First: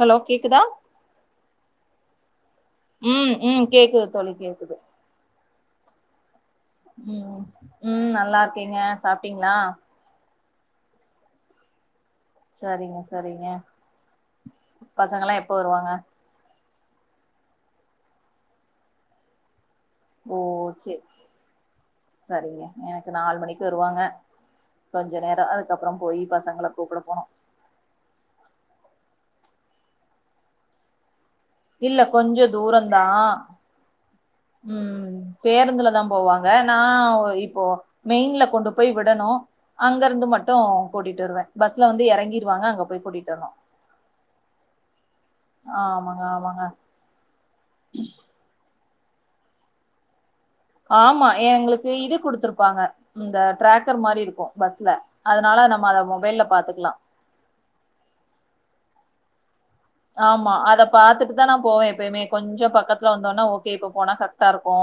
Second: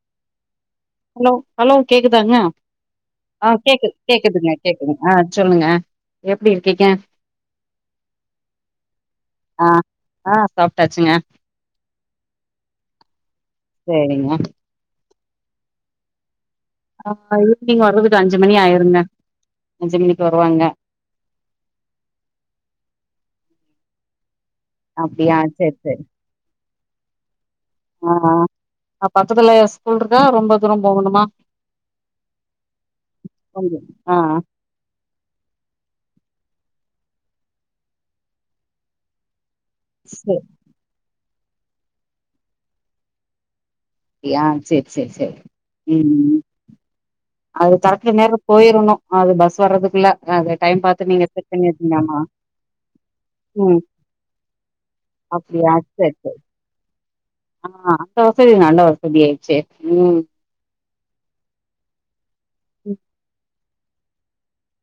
Hello கேக்குதா ம் ஆ ம் கேக்குது தோழி கேக்குதுங்க கேக்குது கேக்குதுங்க ஆ சொல்லுங்க எப்டி இருக்கீங்க உம் உம் நல்லா இருக்கேங்க சாப்ட்டீங்களா ஆ ஆ சாப்ட்டாச்சுங்க சரிங்க சரிங்க சேரிங்க பசங்கள்ளா எப்போ வருவாங்க ஆ ஆ ஈவினிங் வரதுக்கு அஞ்சு மணி ஆயிருங்க அஞ்சு மணிக்கு ஓ வருவாங்க சே சரிங்க எனக்கு நாலு மணிக்கு வருவாங்க கொஞ்சோ ஆ நேரோ சேரி அதுக்கப்பறோ சேரி போயி பசங்கள கூப்பட போனு ஆ ஆ அ பக்கத்துல ஸ்கூல்ருக்கா ரொம்ப தூரம் போகனுமா இல்ல கொஞ்சோ தூர தா கொஞ்சோ ஆ உம் பேருந்துல தா போவாங்க நா இப்போ மெயின்ல கொண்டு போயி விடணு அங்க இருந்து சே மட்டு கூட்டிட்டு வருவே பஸ்ல வந்து இறங்கிருவாங்க அங்க போயி கூட்டிட்டு வரணு அப்டியா சேர் சேர் சேர் ஆமாங்க உம் ஆமாங்க அது தரக்கு நேரம் போயிருணு அது பஸ் வர்றதுக்குள்ள அது டைம் பாத்து நீங்க ஆமா செட் பண்ணி எங்ளுக்கு வச்சீங்க இது ஆமா குடுத்துருப்பாங்க இந்த ம் டிராக்கர் மாரி இருக்கு பஸ்ல அதனால நம்ம அத மொபைல்ல பாத்துக்கலா ஆஹ அந்த வசதி நல்ல வசதி ஆய்ச்சே ஆமா அத பாத்துட்டு தா நா போவே எப்பேமே கொஞ்ச பக்கத்துல வந்தோனா ஓகே இப்ப போனா கரெக்டா இருக்கு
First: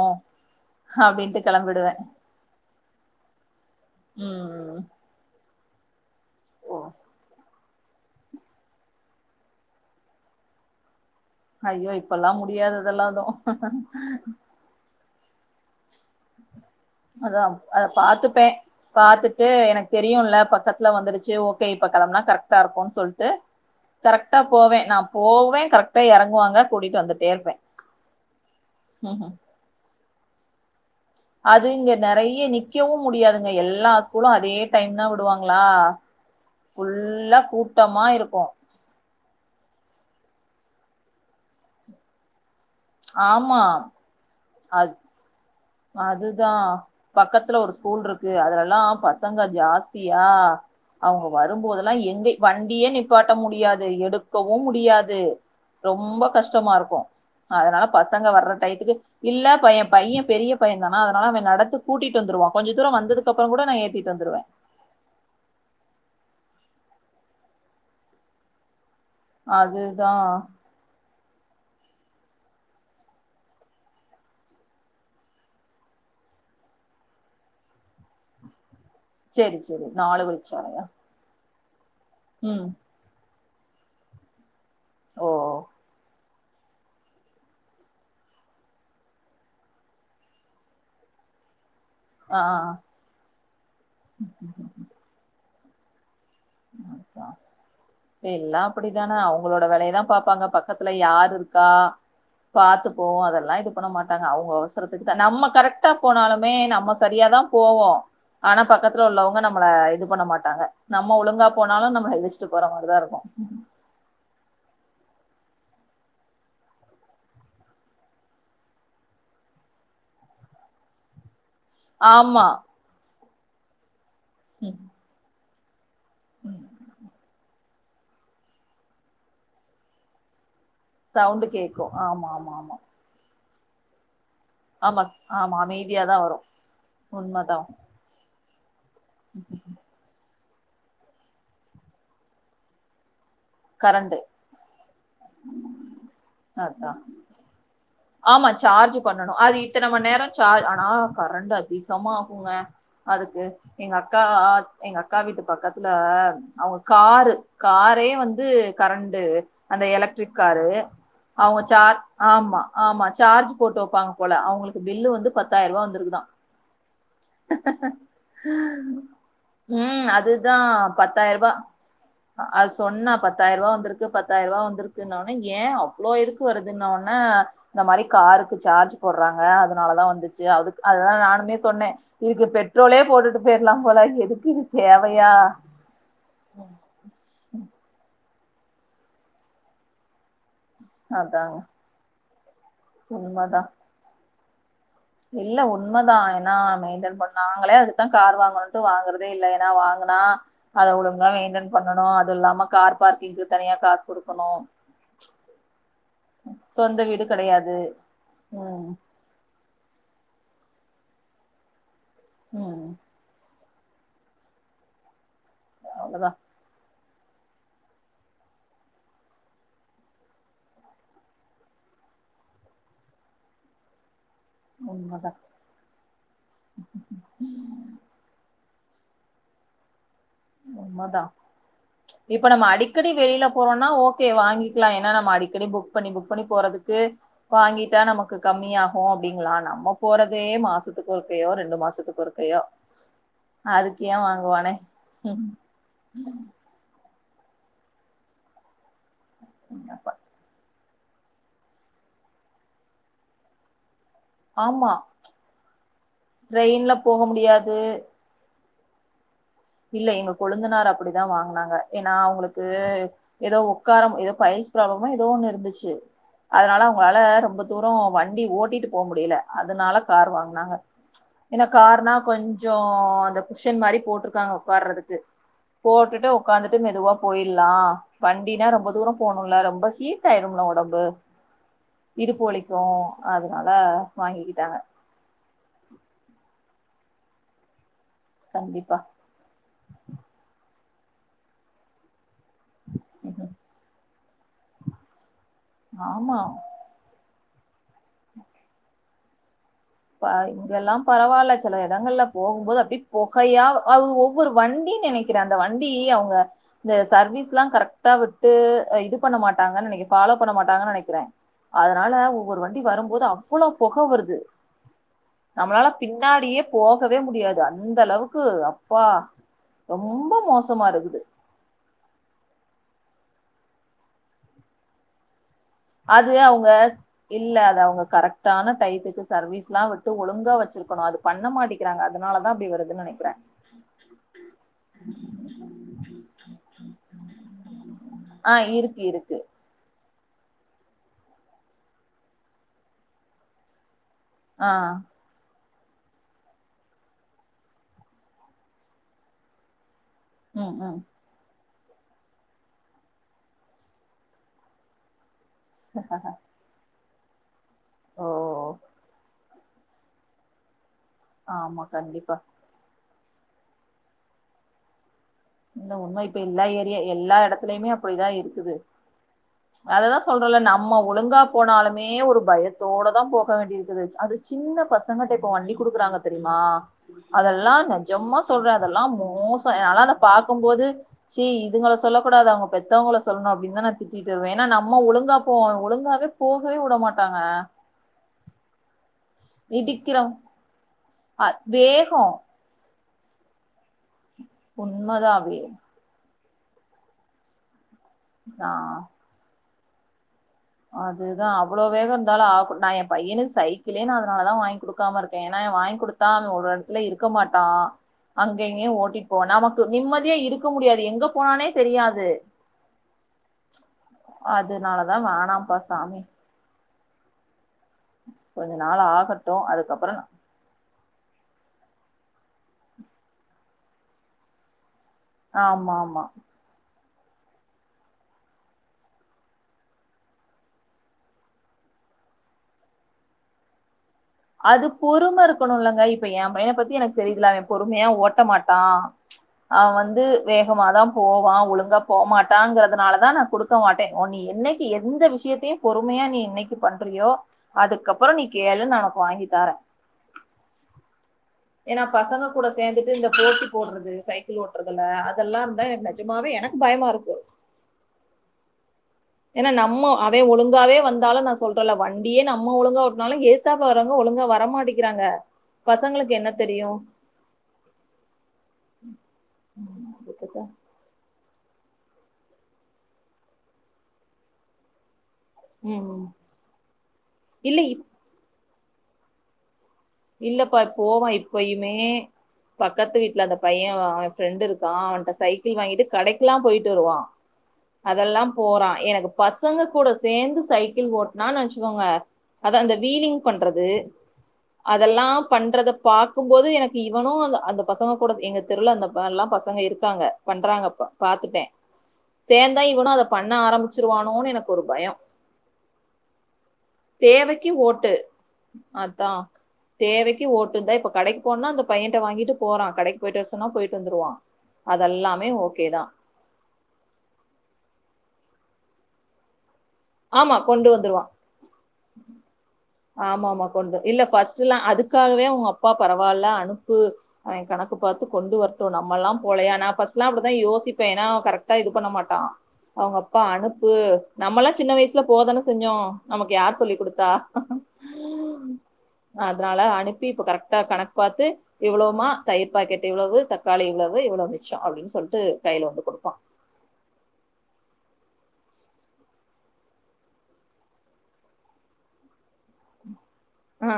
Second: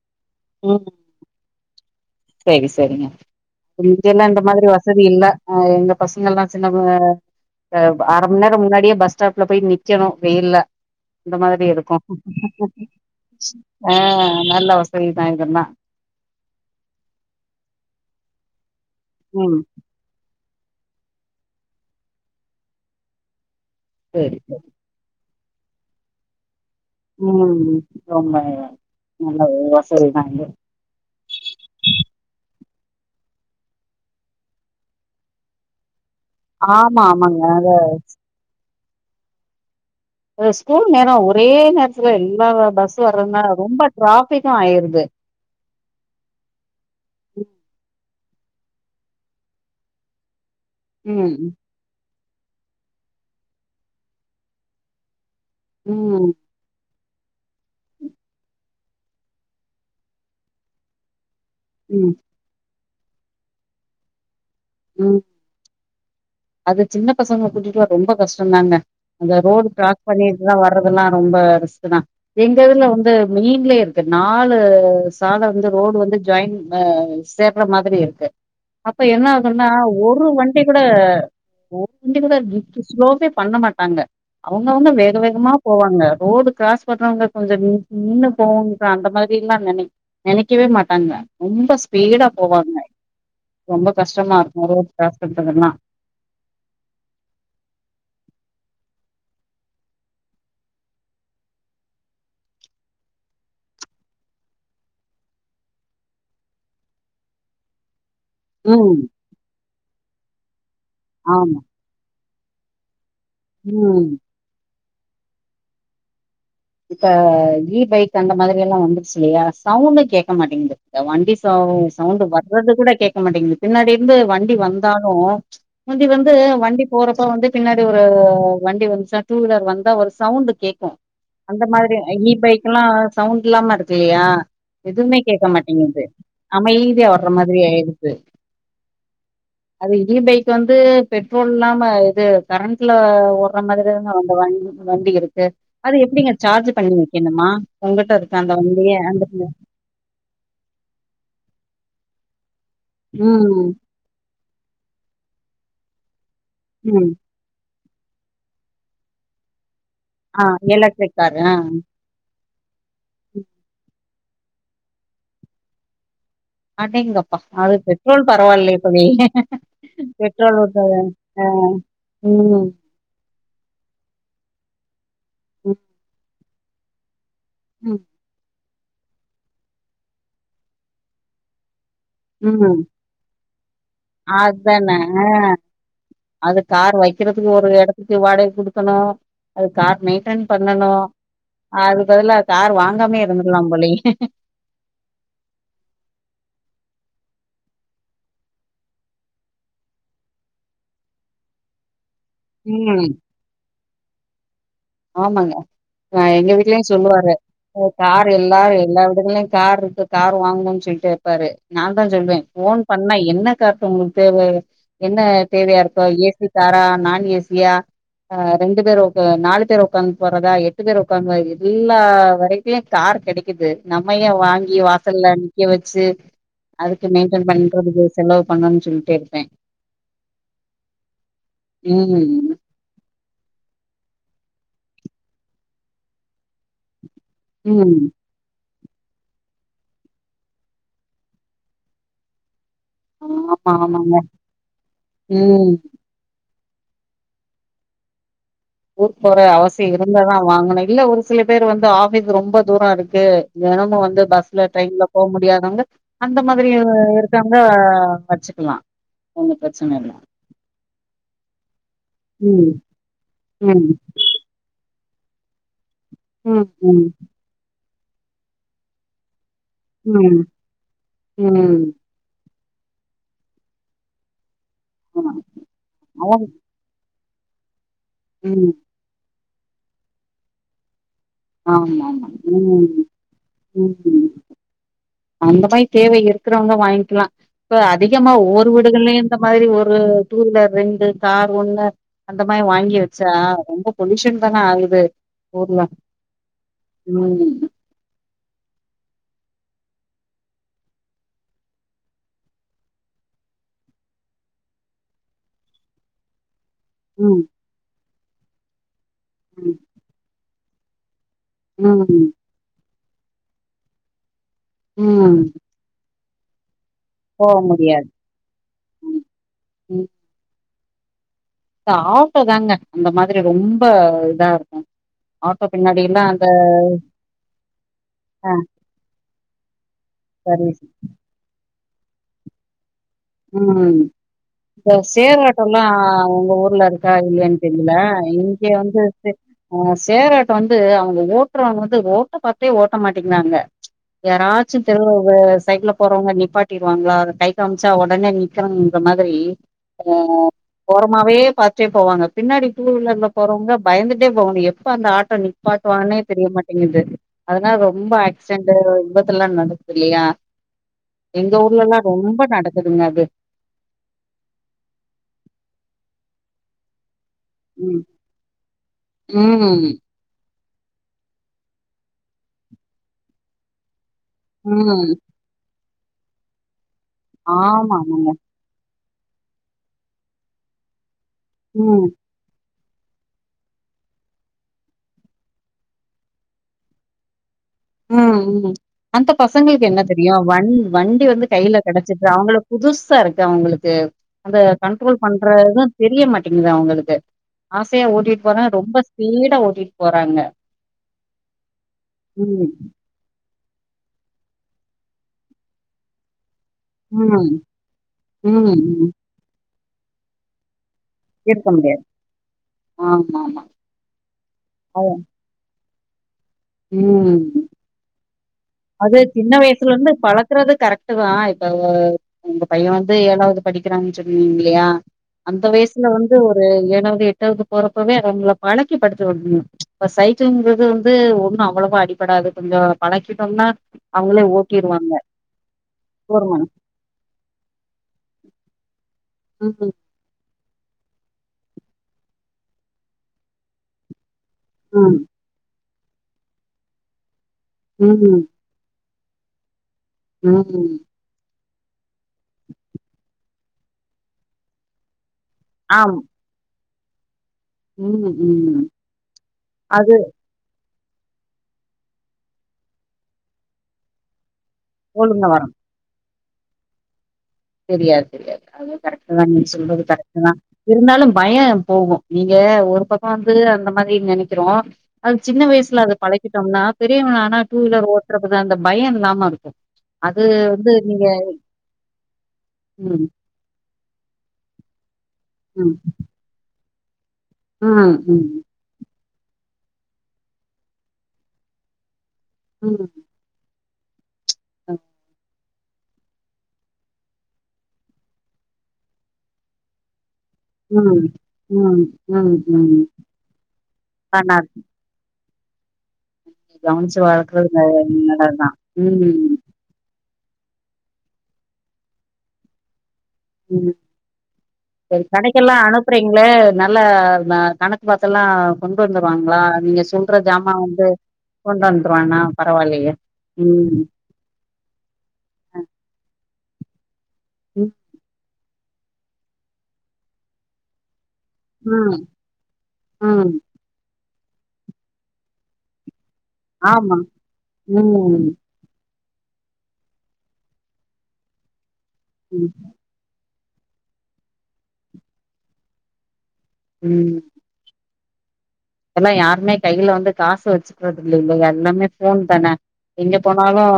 உம் அப்டின்ட்டு கெளம்பிடுவே சேரி சேரிங்க இங்க எல்லா இந்த மாரி ம் வசதி இல்ல ஹ எங்க பசங்கல்லா ஓ சின்னது அரை மண் நேரம் முன்னாடியே பஸ் ஸ்டாப்ல போயி நிக்கணு வெயில்ல இந்த மாதிரி ஐயோ இருக்கு இப்பல்லா முடியாது அதெல்லா எது ஆ நல்ல வசதிதா இதல்லா அதா அத பாத்துப்பே பாத்துட்டு ம் எனக் தெரியுல்ல பக்கத்துல வந்துருச்சு ஓகே இப்ப கெளம்னா கரெக்ட்டா இருக்குன்னு சொல்ட்டு செரி கரெக்ட்டா செரி போவே நா போவே கரெக்ட்டா இறங்குவாங்க உம் ரொம்ப நல்ல வசதி தாங்க அது இங்க நெறய நிக்கவு முடியாதுங்க எல்லா ஸ்கூலு அதே டைம் தா விடுவாங்களா ஆமா ஃபுல்லா ஆமாங்க அத கூட்டமா இருக்கு ஸ்கூல் நேரோ ஒரே நேரத்துல எல்லா பஸ்ஸீ வர்துனால ஆமா ரொம்ப டிராஃபிக்கு ஆயிருது அதுதா பக்கத்துல ஒரு ஸ்கூல் இருக்கு அதுலல்லா பசங்க ஜாஸ்தியா அவுங்க ம் வரும்போதெல்லா எங்க வண்டியே நிப்பாட்ட முடியாது எடுக்கவு முடியாது ரொம்ப ம் கஷ்டமா இருக்கு அதனால பசங்க வர்ற டயம்க்கு இல்ல பைய பைய பெரிய பையந்தானா அதனால அவே நடந்து ம் கூட்டிட்டு வந்துருவா கொஞ்ச தூர வந்ததுக்கு அப்பறம் கூட நா ஏத்திட்டு வந்துருவே உம் அது சின்ன பசங்க கூட்டுட்டு ரொம்ப கஷ்டந்தாங்க அந்த ரோடு கிராஸ் அதுதான் பண்ணிட்டுதா வ ரதுலா ரொம்ப ரிஸ்க்கு தா எங்கதுல வந்து மெயின்லயே இருக்கு நாலு சால வந்து ரோடு வந்து ஜாயின் ஹ சேர்ற மாதிரி இருக்கு ம் அப்ப என்ன ஆகுன்னா ஒரு வண்டி கூட ஓண்ணு கூட ம் ஸ்லோவே பண்ண மாட்டாங்க அவுங்கவுங்க வேக ஓ வேகமா போவாங்க ரோடு கிராஸ் பண்றவங்க கொஞ்ச நின் நின்னு போவும்ங்க அந்த மாரிலா நெனை நெனைக்கவே மாட்டாங்க ரொம்ப ஸ்பீடா ஆ போவாங்க ரொம்ப கஷ்டமா இருக்கு ரோடு கராஸ் பன்றதல்லா ப்பா எல்லா அப்டித்தானே அவுங்ளோட வேலையதா பாப்பாங்க பக்கத்துல யாரு இருக்கா பாத்துப்போவோ அதெல்லா இது பண்ண மாட்டாங்க அவுங்க அவசரத்துக்கு தா நம்ம கரெக்ட்டா போனாலுமே நம்ம சரியாதா போவோ ஆனா ம் பக்கத்துல உள்ளவங்க நம்மள இது பண்ண மாட்டாங்க நம்ம ஒழுங்கா ஆமா போனாலு நம்ம போற மாரிதா இருக்கு உம் இப்ப இ பைக் அந்த மாதிரி எல்லா வந்துருச்சுயில்லையா சவுண்ட கேட்க மாட்டேங்குது த வண்டி சவு சவுண்ட் ஆமா வர்றது கூட கேட்க மாட்டேங்குது பின்னாடி இருந்து வண்டி ம் வந்தாலு முந்தி வந்து ம் வண்டி போறப்ப வந்து பின்னாடி ஒரு வண்டி வந்துச்சா டூ வீலர் வந்தா ஒரு சவுண்ட் கேக்கு சவுண்டு அந்த கேக்கு மாதிரி ஆமா இ ஆமா ஆமா பைக்கெல்லா சவுண்ட் இல்லாம இருக்கில்லையா ஆமா எதுவுமே கேக்க ஆமா மாட்டேங்குது அமைதியாதா வரு அமைதியா வர்ற உண்மதா மாதிரி ஆயிடுது அது இ பைக் வந்து பெட்ரோல் இல்லாம இது கரண்ட்ல ஓ ட்ற மாதிரிதாங்க கரண்டு அந்த வண்டி வண்டி இருக்கு அது எப்படிங்க சார்ஜ் அதா பண்ணி வெக்கணுமா உங்கிட்ட இருக்க ஆமா அந்த வண்டியே சார்ஜ் அந்த பண்ணணும். அது இத்தன மண் நேர சா ஆனா கரண்ட் அதிகமா ஆகுங்க அதுக்கு ம் எங்க அக்கா எங்க அக்கா வீட்டு பக்கத்துல அவங்க ம் காரு காரே வந்து கரண்டு அந்த எலக்ட்ரிக் ஆ காரு எலக்ட்ரிக் காரு ஆ அவங்க சார் ஆமா ஆமா சார்ஜ் போட்டு வெப்பாங்க போல அவங்களுக்கு பில்லு வந்து பத்தாயிருவா வந்துருக்குதா அடேங்கப்பா அது பெட்ரோல் பரவாயில்லையே தோழி ம் அதுதா பெட்ரோல் ஊத்தாத பத் ஆ தாயிருபா ம் அது சொன்னா பத் தாயிருவா வந்திருக்கு பத்தாயிருவா வந்திருக்குனொனே ஏ அவ்ளோ எதுக்கு வருதுன்ன ஒன்ன இந்த ம் மாரி காருக்கு சார்ஜ் போடுறாங்க அதனாலதா வந்துச்சு அதுக்கு அதா நானுமே சொன்னே இதுக்கு ம் பெட்ரோலே போட்டுட்டு போயிர்லா போல எதுக்கு இது அதான தேவையா அது கார் வைக்கிறதுக்கு ஒரு எடத்துக்கு வாடகை குடுக்கணு அது கார் மெயிட்டன் பண்ணணு அதாங்க அது பதிலா கார் வாங்காமே உண்மதா இருந்துர்லாம் போலியே இல்ல உண்மைதா ஏன்னா மெயின்டென் பண்ண நாங்களே அதுக்குதா கார் வாங்கணுன்ட்டு வாங்கறதே இல்ல ஏன்னா வாங்குனா அத ஒழுங்கா மெயின்டென் பண்ணணு அது இல்லாம கார் ம் பார்க்கிங்க்கு தனியா காசு குடுக்கணு ஆமாங்க அ எங்க வீட்லயு சொந்த வீடு சொல்லுவாரு கெடையாது கார் எல்லா ம் எல்லா வீடுகல்லயு கார் இருக்கு கார் வாங்கணுனு சொல்லிட்டே இருப்பாரு நாந்தா சொல்வே ஃபோன் ம் பண்ணா என்ன துக்காக உங்களுக்கு தேவ என்ன தேவையா இருக்கு ஏ அவ்ளோதா சி காரா நான் ஏ சி யா அ ரெண்டு பேர் உக்க நாலு பேர் உக்காந்து போறதா எட்டு பேர் உக்காந்து எல்லா வெரைட்டிலு கார் கெடைக்குது நம்ம ஏ வாங் கி உண்மதா வாசல்ல நிக்க வெச்சு அதுக்கு மெயின்டென் பண்றதுக்கு செலவு பண்ணுனு சொல்லிட்டே இருப்பே உண்மதா இப்ப ம் நம்ம அடி க்கடி வெளியில போறோனா ஓகே வாங்கிக்லா ஏனா நம்ம அடிக்கடி புக் பண்ணி புக் பண்ணி போறதுக்கு வாங்கிட்டா ம் நமக்கு கம்மியாகு அப்டிங்ளா நம்ம போறதே மாசத்துக்கு ஒருக்கையோ ரெண்டு மாசத்துக்கு ஒருக்கையோ ஆமா அதுக்கு ஏ ஆமாங்க வாங்குவானே ம் ஊருக் போற அவசிய அப்ப- இருந்தாதா வாங்கனு இல்ல ஒரு சில பேர் வந்து ஆஃபிஸ் ரொம்ப தூர இருக்கு தெனமு வந்து பஸ் ல ஆமா ட்ரெயின்ல போக முடியாதவங்க அந்த மாதிரி ட்ரெயின்ல போக இருக்கவங்க முடியாது வச்சுக்கலா ஒன்னு பிரச்சன இல்ல எங்க கொழுந்தனார் அப்படிதா வாங்குனாங்க ஏன்னா அவங்களுக்கு ம் ஏதோ ம் உக்கார ஏதோ பைல்ஸ் ப்ராப்ளமோ ஏதோ ஒண்ணு இருந்துச்சு ம் அதனால ம் அவங்களால ரொம்ப தூர வண்டி ஓட்டிட்டு போக முடில அதனால கார் ம் வாங்னாங்க ஏன்னா ம் கார்னா கொஞ் சோ அந்த குஷன் மாரி போட்ருக்காங்க உக்கார்றதுக்கு ஆமா போட்டுட்டு அவங் உக்காந்து மெதுவா போயில்லா வண்டினா ம் ரொம்ப தூர போகனுல்ல ரொம்ப ஹீட் ஆயிரும்ல ஒடம்பு ஆமா ஆமா இடுப்பு வலிக்கு ம் அதனால ம் வாங்கிக்கிட்டாங்க அந்த மாரி தேவை இருக்கிறவங்க வாங்கிக்கலா இப்ப அதிகமா ஓர் கண்டிப்பா வீடுகள்லயு இந்த மாரி ஒரு டூ வீலர் ரெண்டு கார் ஒண்ணு அந்த மாரி வாங்கி வெச்சா ம் ரொம்ப பொல்யூஷன் தான ஆகுது ஊர்ல ஆமா ம் ப இங்கெல்லா பரவால்ல செல எடங்கள்ல போகும்போது அப்டி பொகையா அது ஒவ்வொரு வண்டினு நெனை க்கிற அந்த வண்டி அவங்க இந்த ம், சர்வீஸ்ல்லா கரெக்ட்டா விட்டு இது பண்ண ம், மாட்டாங்கன்னு நெனைக்கு ஃபாலோ பண்ண மாட்டாங்கன் நெனைக்கிறே அதனால ம், ஒவ்வொரு வண்டி வரும்போது அவ்வள பொக வருது ம் நம்மலால பின்னாடியே போகவே முடியாது அந்த அளவு க்கு அப்பா ம், ம். ரொம்ப மோசமா இருக்குது இந்த ஆட்டோ தாங்க அந்த மாரி ரொம்ப இதா இருக் ஆட்டோ பின்னாடி அது அவங்க இல்ல அது அவங்க ஆ கரெக்டான டயத்துக்கு சர்வீஸ்ல்லா விட்டு ஒழுங்கா சர்வீஸ். வச்சிருக்கணு அது பண்ண மாட்டேக்கறாங்க அதனாலதா அப்டி வருதுன் நெனைக்கிறே ம் இப்ப சேராட்டோல்லா உங்க ஊர்ல இருக்கா இல்லயான்னு தெரியல இங்க ஆஹ் வந்து இருக்கு இருக்கு ஆ சேராட்டோ வந்து அவங்க ஓட்டுறவங்க வந்து ரோட்ட பாத்தே ஓட்ட மாட்டேங்கறாங்க யாராச்சும் ஆஹ் தெருவுல சைக்கில போறவங்க நிப்பாட்டிருவாங்களா அத கை கா ச்சா ஒடனே நிக்கணுங்கற மாரி உம் உம் ஓரமாவே பாத் ட்டே போவாங்க பின்னாடி டூ வீலர்ல போறவங்க பயந்துட்டே போவாங்க எப்ப அந்த ஆட்டோ நிப்பாட்டுவான்னே தெரிய மாட் டேங்குது அதனால ரொம்ப ஓ ஆக்சிடென் விபத்து எல்லா நடக்குது இல்லையா எங்க ஆமா ஊர்லல்லா கண்டிப்பா ரொம்ப நடக்குதுங்க அது இந்த உண்மை இப்ப எல்லா ஏரியா எல்லா எடத்துலயுமே ம் அப்டிதா இருக்குது ம் அததா சொல்றேல நம்ம ஒழுங்கா போனாலுமே ஒரு பயத்தோட தா போக வேண்டிய இருக்குது அது சின்ன ம் பசங்கட்ட இப்ப வண்டி குடுக்குறாங்க தெரியுமா அதெல்லா ஆமா ஆமாங்க நெஜமா சொல்றே அதெல்லா மோசோ ஆனா அத பாக்கும்போது சி இதுங்கள ம் சொல்ல கூடாது அவங்க பெத்தவங்கள சொல்லணும் அப்டினுதா நா திட்டிட்டு வருவே ஏன்னா நம்ம ஒழுங்கா போவோ ஒழுங்காவே போகவே விட மாட்டாங்க ம் ம் அந்த பசங்களுக்கு என்ன இடிக்கிறோ தெரியும் வண் வண்டி வந்து அ கையில வேகோ கெடைச்சிட்டா அவங்கள புதுசா இருக்கு அவங்களுக்கு அந்த கண்ட்ரோல் பண்ற உண்மதாவே இதும் தெரிய மாட்டேங்குது அவங்களுக்கு ஆசையா ஓட்டிட்டு போறா நா ரொம்ப ஸ்பீடா ஓட்டிட்டு போறாங்க அதுதா அவ்ளோ வேகோ இருந்தாலும் ம் ஆக நா ஏ பையனுக்கு சைக்கிளே நா அதனால தா வாங்கி குடுக்காம இருக்கே ஏன்னா வாங்கி குடுத்தா அவன் ஒரு ல்ல இருக்க ம் மாட்டா அங்க ம் இங்கயோ ம் ஓட்டிட்டு போவா நமக்கு நிம்மதியா இருக்க முடியாது எங்க போனானே இருக்க முடியாது தெரியாது ஆமா ஆமா அது அதனாலதா வா அப்பா சாமி ம் கொஞ்ச நாள் ஆகட்டும் அதுக்கப்பறோ இருக்கிறது கரெக்ட் தா இப்ப உங்க பையே வந்து ஏழாவது படிக்கிறான்னு சொன்னீங்க இல்லயா அந்த ஆமா வயசுல ஆமா வந்து ஒரு ஏழாவது எட்டாவது போறப்பவே அவங்கள பழக்கி படுத்து விட்னும் இப்ப சைக்கிள்ங்கறது வந்து ந்து ஒண்ணும் அவ்வளவா அடிபடாது கொஞ்சோ பழக்கிட்டோம்னா அவங்களே அது ஓட்டிருவாங்க பொறும இருக்கணுலங்க இப்ப ஏ போர்மன் பையனை பத்தி எனக்கு தெரியதல்ல அவே பொறுமையா ஓட்ட மாட்டா அவ ம் வந்து வேகமாதா போவா ஒழுங்கா போமாட்டாங்கிறதுனால தா நா குடுக்க மாட்டே ஓ நீ என்னைக்கு ம் எந்த விஷயத்தையும் பொறுமையா நீ என்னைக்கு பண்றியோ அதுக்கப்பறோ ம் நீ கேளு நா வாங்கி தாரே ம் ஏன்னா பசங்க கூட சேந்துட்டு இந்த போட்டி போடுறது சைக்கிள் ஓட்டுறதுல அதெல்லாந்தா எனக்கு ஆம் நஜமாவே எனக் பயமா இருக்கு ம் ம் ஏனா நம்ம அது அவ ஒழுங்காவே வந்தாலு நா சொல்றல வண்டியே நம்ம ஒழுங்கா ஓட்னாலு ஏத்தாப்ல வர்றவங்க ஒழுங்கா வர மாட்டேக்கிறாங்க ஒழுங்கா வர பசங்களுக்கு என்ன தெரியு தெரியாது தெரியாது அது கரெக்டு தா நீங்க சொல்றது கரெக்டு தா இருந்தாலு பய போகு நீங்க ஒரு பக்க வந்து அந்த மாதிரி நெனைக்கிறோ அது சின்ன வயசுல அத ம். பழக்கிட்டோம்னா பெரியவ ஆனா டூ இல்ல வீலர் ஓட்டுறது அந்த பயோ இல்லாம இருக்கு அது வந்து நீங்க மே பக்கத்து ம் வீட்ல அந்த பைய அவ ஃப்ரெண்டு இருக்கா அவன்ட சைக்கிள் ம் வாங்கிட்டு கடைக் கெல்லா போயிட்டு வருவா ம் அதெல்லா போறா எனக் பசங்க கூட சேந்து சைக்கிள் ஓட்னான் வச்சுக்கோங்க அத ம் அந்த ம் வீலிங் பண்றது அதெல்லாம் பண்றத பாக்கும்போது எனக்கு இவனு அந்த அந்த பசங்க கூட எங்க தெருல அந்த எல்லா பசங்க இருக்காங்க பண்றாங்கப்ப ம் பாத்துட்டே ம் ம் சேந்தா ம் இவனு அத பண்ண ஆரம்பிச்சிருவானோனு ஆனா அது எனக்கு ஒரு பயோ நீங்க கவனிச்சு வளர்க்கறது தேவைக்கு ந- ஓட்டு நல்லதுதான் அதா ம் தேவைக்கு ஓட்டுந்தா இப்ப கடைக்கு போனா அந்த பையன்ட்ட வாங்கிட்டு போறா கடைக் போய்ட்டு வரசொன்னா ம் போயிட்டு வந்துருவா அதெல்லாமே ஓகே தா இல்ல நல்ல கணக்கு பாத்தல்லா கொண்டு வந்துருவாங்களா நீங்க சொல்ற ஆமா சாமா கொண்டு வந்து வந்துருவான் கொண்டு வந்துருவாண்ணா பரவாயல்லயே ம் சில அதுக்காகவே அவங்க அப்பா பரவால்ல அனுப்பு அவ ம் கணக்கு பாத்து கொண்டு வர டு நம்மல்லா போலையா நா ஃபஸ்ட்லா அப்டி தா யோசிப்ப ஏனா கரெக்ட் டா இது பண்ண ம் மாட்டா அவங்க அப்பா ம் அனுப்பு நம்மல்லா சின்ன வயசுல போதான செஞ்சோ நமக்கு யார் சொல்லி ஆமா குடுத்தா ம் அதனால அனுப்பி இப்ப கரெக்டா கணக்கு பாத்து இவ்ளோமா ம் தயிர் பாக்கெ இவ்ளவு தக்காளி இவ்ளவு இவ்ளோ மிச்சொ அப்டின்னு சொல்லிட்டு கையில வந்து குடுப்பா ம் எனா யாருமே கையில வந்து காசு வச்சுக்கறது இல்லயே எல்லாமே ஃபோன் தான எங்க போனாலு ஆ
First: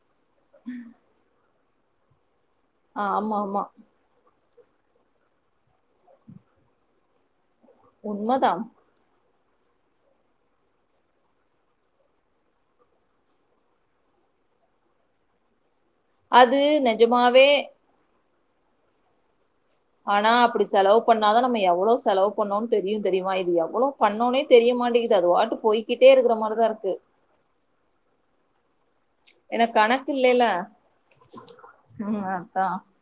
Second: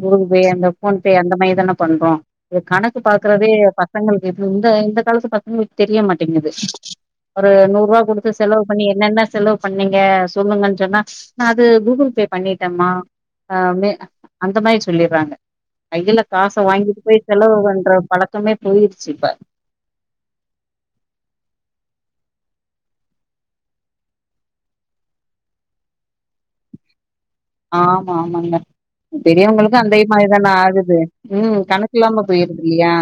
கு பெ அந்த ஃபோன் பே அந்த மாரி தான பண்றோ இது கணக்கு ஆ, ஆமா பாக்குறதே ஆமா ப பசங்களுக்கு இந்த காலத்து பசங்களுக்கு தெரிய மாட்டேங்குது ஒரு நூ ரூவா குடுத்து உண்மதா செலவு பண்ணி என்னன்ன செலவு பண்ணீங்க சொல்லுங்கன் சொன்னா நா அது கூகுள் பே பண்ணிட்டம்மா ஆ மே அந்த மாரி சொல்லிறாங்க கையில காச அது வாங்கிட் போய் நெஜமாவே செலவுபன்ற பழக்கமே போயிடுச்சு இப்ப ஆனா அப்படி செலவு பண்ணாதா நம்ம எவ்வளவு செலவு பண்ணோனு தெரியு தெரியுமா இது எவ்ளோ பண்ணோனே தெரிய மாட்டேங்கிது அது வாட்டு போய்கிட்டே இருக்கிற மாரிதா இருக்கு ஆமா ஆமாங்க ஏன்னா பெரியவங்களுக்கு அந்தே கணக்கு இல்லைல மாரிதான ஆகுது ம் கணக் இல்லாம ம் போயிருது அதா இல்லையா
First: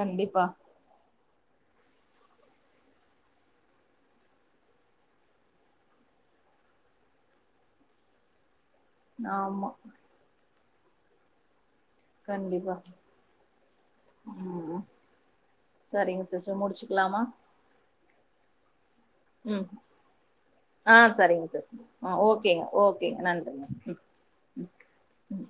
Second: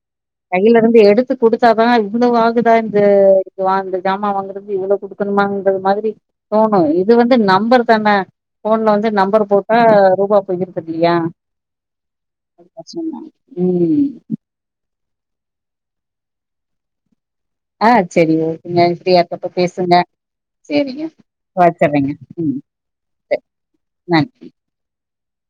கண்டிப்பா கையில இருந்து எடுத் டுத்து குடுத்தாதா இவ்வளவு ஆகுதா இந்த இந்த ஜாமான் வாங்குறிதுக்கு இவ்வளவு கொடுக்கணுமாங்க மாதிரி தோணு இது வந்து நம்பர் தான போன்ல வந்து நம்பர் ஆமா போட்டா ரூபா போயிருது இல்லையா கண்டிப்பா [unintelligible] ம் ம் சரிங்க சிஸ்டர் முடிச்சுக்கலமா ஆ சேரிங்க நீங்க ஃப்ரீயா இருக்கப்ப ம் பேசுங்க ஆ சேரிங்க சரிங்க சிஸ்டர் வச்சரேங்க ஆ ம் ஓகேங்க ஓகேங்க சேரி நன்றிங்க ம் நன்றி ம் ம்